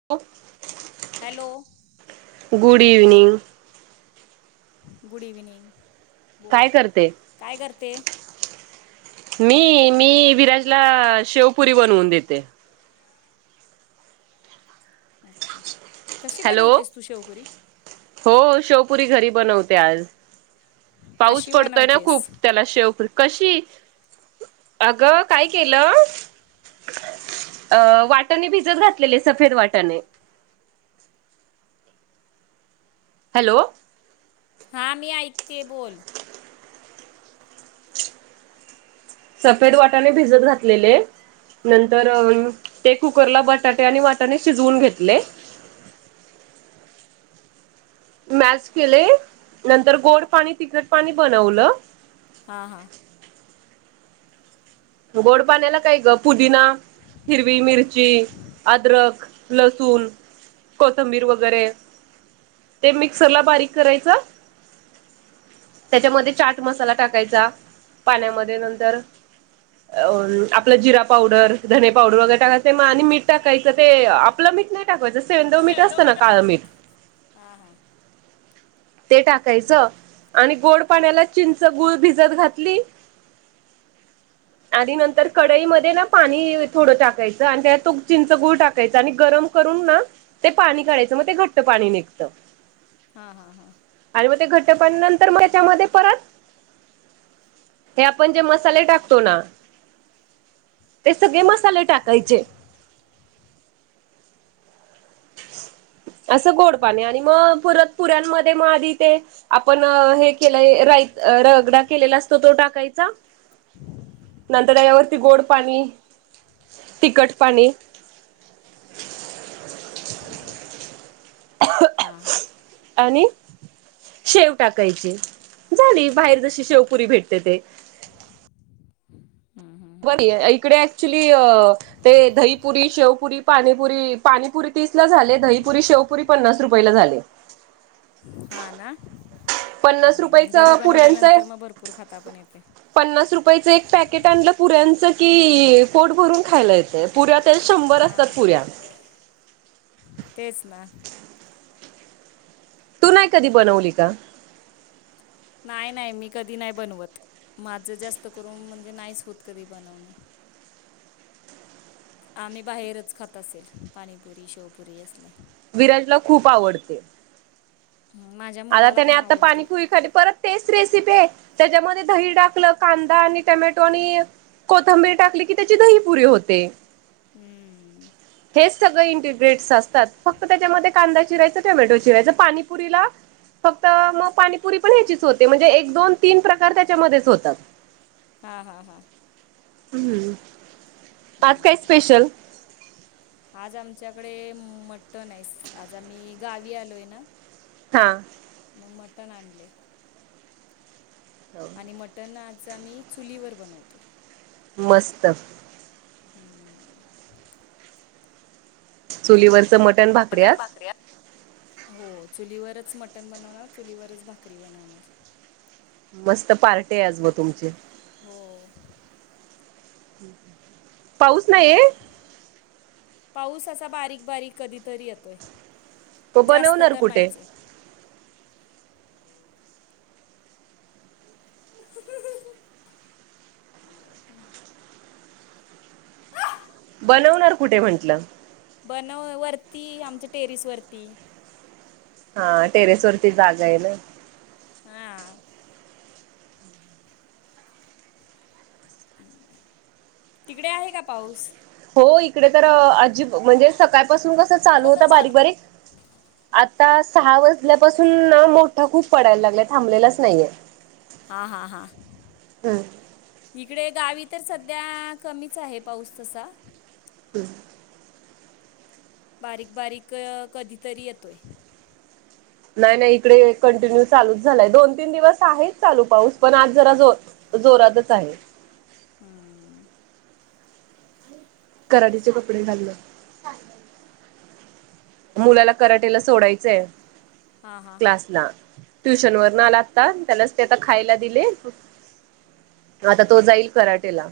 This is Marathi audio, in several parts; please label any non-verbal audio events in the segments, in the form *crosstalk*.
*unintelligible* Hello. Good evening. Good evening. बोल काय करते? काय करते मी मी विराजला शेवपुरी बनवून देते. ओके. कशी हॅलो बनवतेस तू शेवपुरी? हो. शेवपुरी घरी बनवते आज. पाऊस कशी पडतोय ना खूप बनवतेस त्याला शेवप कशी? अगं काय केलं? अ वाटाने भिजत घातलेले सफेद वाटाणे. हॅलो. हा. मी ऐकते बोल. सफेद वाटाणे भिजत घातलेले. नंतर ते कुकरला बटाटे आणि वाटाणे शिजवून घेतले. मॅस केले. नंतर गोड, पाणी तिखट पाणी बनवलं. हा हा. गोड पाण्याला काय ग पुदिना, हिरवी मिरची, अद्रक लसूण, कोथंबीर वगैरे ते मिक्सर ला बारीक करायचं. त्याच्यामध्ये चाट मसाला टाकायचा पाण्यामध्ये नंतर अ आपला जिरा पावडर, धणे पावडर वगैरे टाकायचं मग आणि मीठ टाकायचं ते आपलं मीठ नाही टाकवायचं सेंधव मीठ असत ना काळमीठ. हा हा. ते टाकायचं आणि गोड पाण्याला चिंच, गूळ भिजत घातली *inaudible* आणि नंतर कडईमध्ये न पाणी थोडं टाकायचं आणि त्यात तो चिंच, गुळ टाकायचं आणि गरम करून ना ते पाणी काढायचं मग ते घट्ट पाणी निघत. हा हा हा. आणि मग ते घट्टपण नंतर मग त्याच्यामध्ये परत ते आपण जे मसाले टाकतो ना ते सगळे मसाले टाकायचे. *inaudible* असं गोड पाणी आणि मग परत पुऱ्यांमध्ये मग आधी ते आपण हे केल्या राईत रगडा केलेला असतो तो टाकायचा. नंतर त्यावरती गोड पाणी, तिखट पाणी *inaudible* हां हां आणि शेव टाकायची झाली बाहेर जशी शेवपुरी भेटते ते. *inaudible* हम्म, हम्म, हम्म. इकडे ऍक्च्युली ते दहीपुरी, शेवपुरी, पाणीपुरी, पाणीपुरी तीस ला झाले दहीपुरी, शेवपुरी पन्नास रुपयेला झालीय. हा ना पन्नास घरी रुपयाच पुऱ्यांचं बनवल्यानंतर मग भरपूर खाता पण येते. पन्नास रुपयाचं एक पॅकेट आणलं पुऱ्यांचं की पोट भरून खायला येतय पुऱ्या तर शंभर असतात हां पुऱ्या तेच ना तू नाही कधी बनवली का? नाही नाही मी कधी नाही बनवत माझं जास्त करून म्हणजे नाहीच होत कधी बनवणं. आम्ही बाहेरच खात असेल पाणीपुरी, शेवपुरी असल. विराजला खूप आवडते. माझ्या आता मुलाला त्याने पण आता पाणी आवडते. पुरी साठी परत तेच रेसिपी आहे त्याच्यामध्ये दही टाकलं, कांदा आणि टोमॅटो आणि कोथंबीरी टाकली की त्याची दही पुरी होते. हम्म हेच सगळ इनग्रेडिएट्स असतात फक्त त्याच्यामध्ये कांदा चिरायचं, टोमॅटो चिरायच, पाणीपुरीला फक्त मग पाणीपुरी पण ह्याचीच होते म्हणजे एक दोन तीन प्रकार त्याच्यामध्येच होतात. हा हा हां हम्म आज काय हं. स्पेशल? आज आमच्याकडे मटण आहे आज आम्ही गावी आलोय ना. हां मग मटण आणले. आणि मटण आज आम्ही चुलीवर बनवतोय. मस्त हम्म चुलीवरच मटण भाकरी मटण आज भाकऱ्या हो चुलीवरच मटण बनवणार चुलीवरच भाकरी बनवणार. मस्त पार्टी आहे आज मग तुमची. हो *inaudible* पाऊस नाहीये पाऊस असा बारीक बारीक कधीतरी येतोय. मग जास्त बनवणार तर कुठे नाहीचय. *inaudible* बनवणार कुठे म्हंटल? बनव वरती आमच्या टेरेस वरती. हा टेरेस वरती जागा आहे ना हां तिकडे आहे का पाऊस? हो इकडे तर *unintelligible* म्हणजे सकाळपासून कसं चालू होत बारीक बारीक आता सहा वाजल्यापासूना मोठं खूप पडायला लागलं थांबलेलाच नाहीये हा हा हा हम्म. इकडे गावी तर सध्या कमीच आहे पाऊस तसा *unintelligible* बारीक बारीक कधीतरी येतोय नाही नाही इकडे कंटिन्यू चालूच झालाय दोन तीन दिवस आहेत चालू पाऊस पण आज जरा जो जोरातच आहे हम्म कराडीचे कपडे *unintelligible* *unintelligible* मुलाला कराटेला सोडायचंय हां हां हम्म. क्लासला ट्युशन वरन लागतात त्याला ते आता खायला दिले आता तो जाईल कराटेला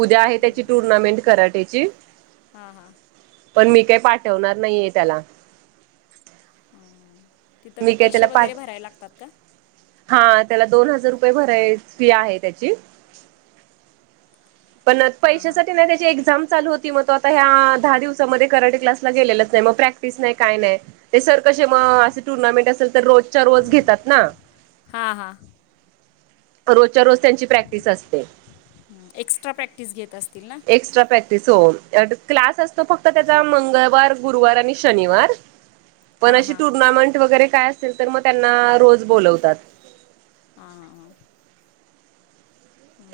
उद्या आहे त्याची टुर्नामेंट कराटेची *unintelligible* पण मी काय पाठवणार नाहीये त्याला हम्म. तिथं का मी काय त्याला पैसे पाठ वगैरे भरायला लागतात का हा त्याला दोन हजार रुपये भरायची आहे त्याची पण हां हां पैशासाठी नाही त्याची एक्झाम चालू होत *unintelligible* तो आता ह्या दहा दिवसामध्ये कराटे क्लासला गेलेलाच नाही मग प्रॅक्टिस नाही काय नाही ते सर कसे मग असे टूर्नामेंट असेल तर रोजच्या रोज घेतात ना हां हां रोजच्या रोज त्यांची प्रॅक्टिस असते एक्स्ट्रा प्रॅक्टिस घेत ना एक्स्ट्रा प्रॅक्टिस हो क्लास असतो फक्त त्याचा मंगळवार गुरुवार आणि शनिवार पण हां अशी हां टुर्नामेंट वगैरे काय असेल तर मग त्यांना रोज बोलवतात *unintelligible*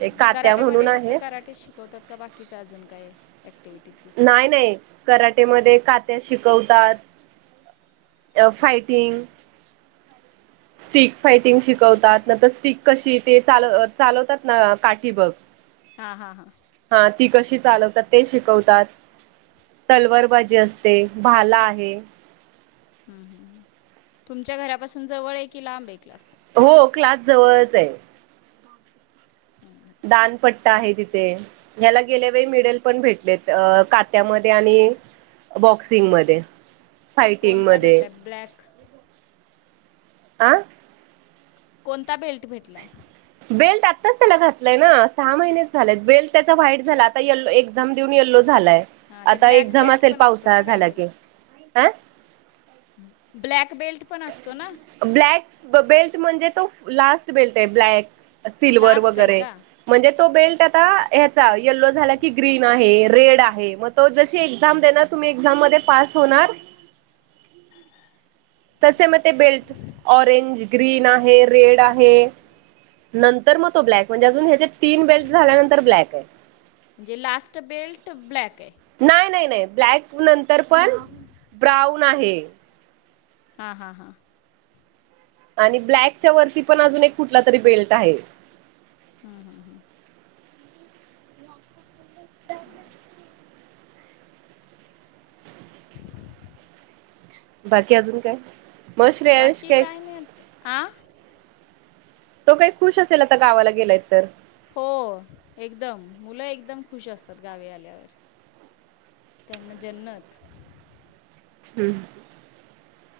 एक कात्या कराटेमध्ये म्हणून फक्त आहे कराटेच शिकवतात का बाकीच अजून काय ॲक्टिव्हिटीज दुसऱ्या नाय नाय कराटेमध्ये कात्या शिकवतात *unintelligible* फायटिंग स्टिक फायटिंग शिकवतात न तर स्टक कशी ते चाल चालवतात ना काठी बग *unintelligible* हा हा हां हा ती कशी चालवतात ते शिक होतात. तलवार बाजी असते, भाला आहे. हम् हम तुमच्या घरापासून जवळ आहे की लांब एक क्लास हो क्लास जवळच आहे दानपट्टा ठीक आहे तिथे ह्याला गेल्या वेळी मिडल पण भेटलेत अ कात्यामध्ये आणि बॉक्सिंगमध्ये कोणता फायटिंगमध्ये भेटलाय ब्लॅक आं कोणता बेल्ट भेटलाय बेल्ट आत्ताच त्याला घातलंय ना सहा महिनेच झालेय बेल्ट त्याचा व्हाईट झाला आता यलो एक झाम देऊन येल्लो झालाय हां ते आता ब्लॅक एकझाम बेल्ट असेल पण असतो पावसाळा ना झाला काहीतरी की. आ? ब्लॅक बेल्ट पण असतो ना? ब्लॅक बेल्ट म्हणजे तो लास्ट बेल्ट आहे ब्लॅक सिल्वर लास्ट आहे वगैरे का म्हणजे तो हम्म. बेल्ट आ हचा यलो झाला की ग्रीन आहे रेड आहे मग तो जशी एक्झाम दे तुम्ही एक्झाम मध्ये पास होणार तसे मग ते बेल्ट ऑरेंज ग्रीन आहे रेड आहे नंतर मग तो ब्लॅक म्हणजे अजून ह्याच्या तीन बेल्ट झाल्यानंतर ब्लॅक आहे म्हणजे लास्ट बेल्ट ब्लॅक आहे नाही नाही नाही ब्लॅक नंतर पण ब्राऊन आहे हां हां हां आणि ब्लॅकच्या वरती पण अजून एक कुठला तरी बेल्ट आहे हम् हम् हम् ह ह बाकी अजून काय? मग श्रेयांश बाकी काय नाही आ तो काही खुश असेल आता गावाला गेलायत तर हो एकदम मुलं एकदम खुश असतात गावे आल्यावर त्यांना जन्नत हम्म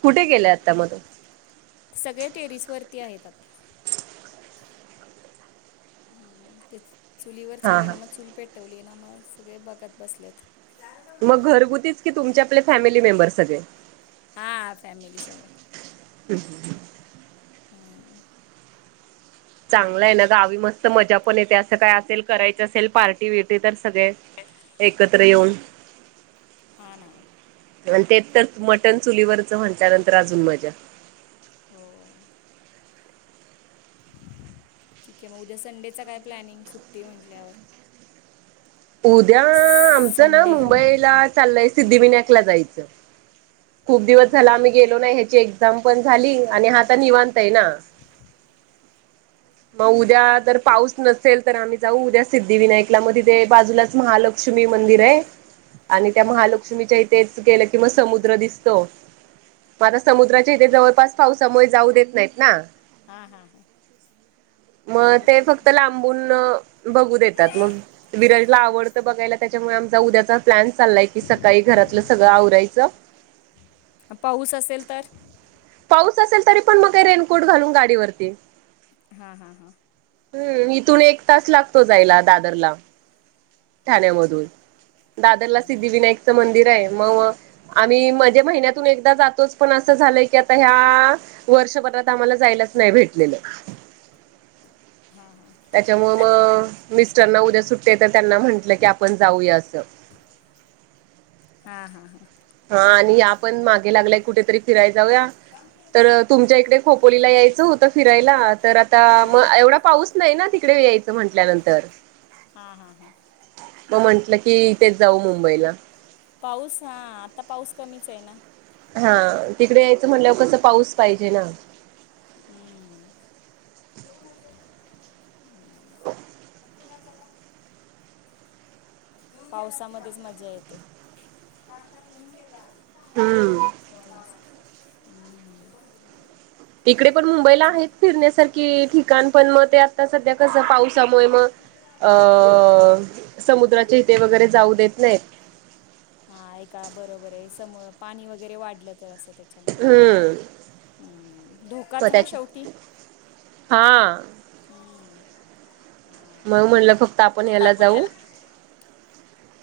कुठे गेलं आता परत? सगळ्या टेरिस वरती आहेत आता ते चुलीवर हा चाले हा ना मग चूल पेटवली ना मग सगळे बघगत बसल्यात मग घरगुतीच की तुमचे आपले फॅमिली मेंबर सगळे हा फॅमिली सगळे हम् ह हा चांगलं आहे ना गावी मस्त मजा पण येते असं काय असेल करायचं असेल पार्टी टी वटी तर सगळे एकत्र येऊन हा ना आणि ते तर मटन चुलीवरच म्हटल्यानंतर अजून मजा हो ठीक आहे मग उद्या संडेचा काय प्लॅनिंग सुट्टी म्हटल्यावर? उद्या आमचं ना संडे हां मुंबईला चाललंय सिद्धिविनायकला जायचं. खूप दिवस झाला हां आम्ही गेलो ना ह्याची एक्झाम पण झाली आणि हा आता निवांताय ना. मग उद्या जर पाऊस नसेल तर आम्ही जाऊ उद्या सिद्धिविनायकला मध्ये ते बाजूलाच महालक्ष्मी लक्ष्मी मंदिर आहे आणि त्या महालक्ष्मीच्या इथेच गेलं की मग समुद्र दिसत हो मग आता समुद्राच्या इथे जवळपास पावसामुळे जाऊ देत नाहीत ना हा हा हा मग ते फक्त जायला लांबून बघू देतात मग विराटला आवडतं बघायला त्याच्यामुळे आमचा उद्याचा प्लॅन चालला आहे की सकाळी घरातलं सगळं आवरायचं पाऊस असेल तर? पाऊस असेल तरी पण मग काही रेनकोट घालून गाडीवरती हा हा हा हम्म इथून एक तास लागतो जायला दादरला हां हां ठाण्यामधून दादरला हम्म. सिद्धिविनायकचं मंदिर आहे मग आम्ही म्हणजे महिन्यातून एकदा जातोच पण असं झालंय की आता ह्या वर्षभात आम्हाला जायलाच नाही भेटलेलं हां हां त्याच्यामुळे मग मिस्टरना उद्या सुट्टी आहे तर त्यांना म्हंटलं की आपण जाऊया असं हा हा हा हा आणि या पण मागे लागल्याय कुठेतरी फिराय जाऊया तर तुमच्या इकडे खोपोलीला यायचं होतं फिरायला तर आता हां मग एवढा पाऊस नाही ना तिकडे या असं म्हटल्यानंतर हा हा हा मग म्हंटलं कीथेच जाऊ मुंबईला पाऊस हा आता पाऊस कमीच आहे ना हा तिकडे यायचं म्हणल्यावर कसं पाऊस पाहिजे ना हम्म हम्म पुन्हा झाला. पावसामध्येच मज्जा येते. ् हम्म तिकडे पण मुंबईला आहे फिरण्यासारखी ठिकाण पण मग त्या आता सध्या कसं पावसामुळे मग अ समुद्राचे हिते वगैरे जाऊ देत नाहीत. हा आहे का बरोबर आहे सम पाणी वगैरे वाढलं तर असं त्या मुळे हम्म हम्म धोकाच ना शेवटी हां हमम मग म्हणलं फक्त आपण या्याला जाऊ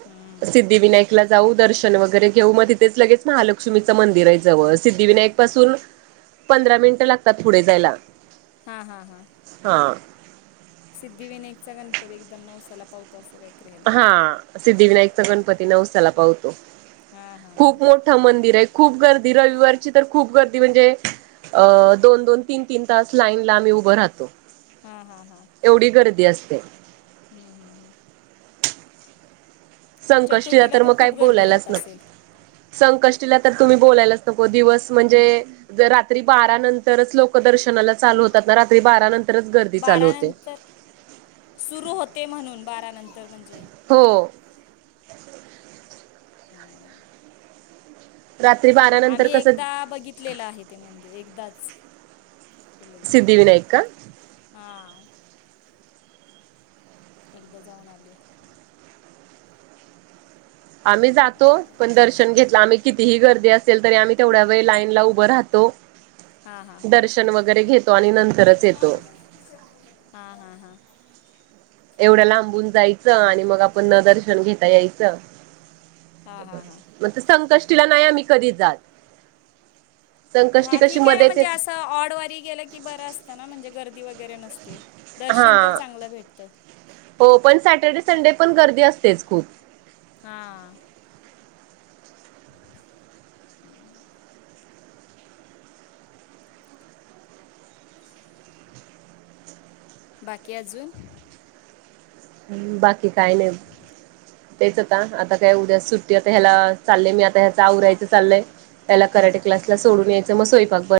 हम्म. सिद्धिविनायकला जाऊ दर्शन वगैरे घेऊ मग तिथेच लगेच महालक्ष्मीचं मंदिर आहे जवळ सिद्धिविनायक पासून पंधरा मिनिटं लागतात पुढे जायला. हा हा हा हां सिद्धिविनायकचा गणपती एकदम नौवसाला पावतो असं का हा सिद्धिविनायकचा गणपती नऊसाला पाहतो हा हा हा. खूप मोठ मंदिर आहे खूप गर्दी रविवारची तर खूप गर्दी म्हणजे अ दोन दोन तीन तीन तास लाईन ला आम्ही उभं राहतो. हा हा हा एवढी गर्दी असते. हम्म हम्म हम् संकष्टला चतुर्थीला तर मग काय खूप गर्दी बोलायलाच राहत नको. असेल? संकष्टीला तर तुम्ही बोलायलाच नको दिवस म्हणजे जर रात्री बारा नंतरच लोक दर्शनाला चालू होतात ना रात्री बारा नंत बारा नंतर सुरू होते म्हणून बारा नंतर म्हणजे हो ह रात्री बारा ठीक नंतर आम्ही कसं एकदा बघित कलेला आहे त्या मंदिर एकदाच केलेलं आहे. सिद्धिविनायक का हां एकदा जाऊन आले. आम्ही जातो पण दर्शन घेतलं आम्ही कितीही गर्दी असेल तरी आम्ही तेवढ्या वेळ लाईनला उभं राहतो, दर्श वगैरे घेतो आणि नंत हा हा हा एवढ्या लांबून जायचं आणि मग आपण न दर्शन घेता यायचं. हां हां हां. म संकष्टीला नाही आम्ही कधी जात. संकष्टी कशी मध्यच ए ऑड वारी गेलं की बर असतं ना म्हणजे गर्दी वगैरे नसते. दर्शन तर हा चांगलं भेटतं हो पण सॅटर्डे, संडे पण गर्दी असतेच खूप. हा हम्म बाकी अजून? ह् बाकी काही नाही. तेच आता आता काय उद्या सुट्टी आता ह्या चालय मी आता ह्याच आवरायचं चालय. त्याला कराट क्लास ला सोडून यायचं मग स्वयपाक बन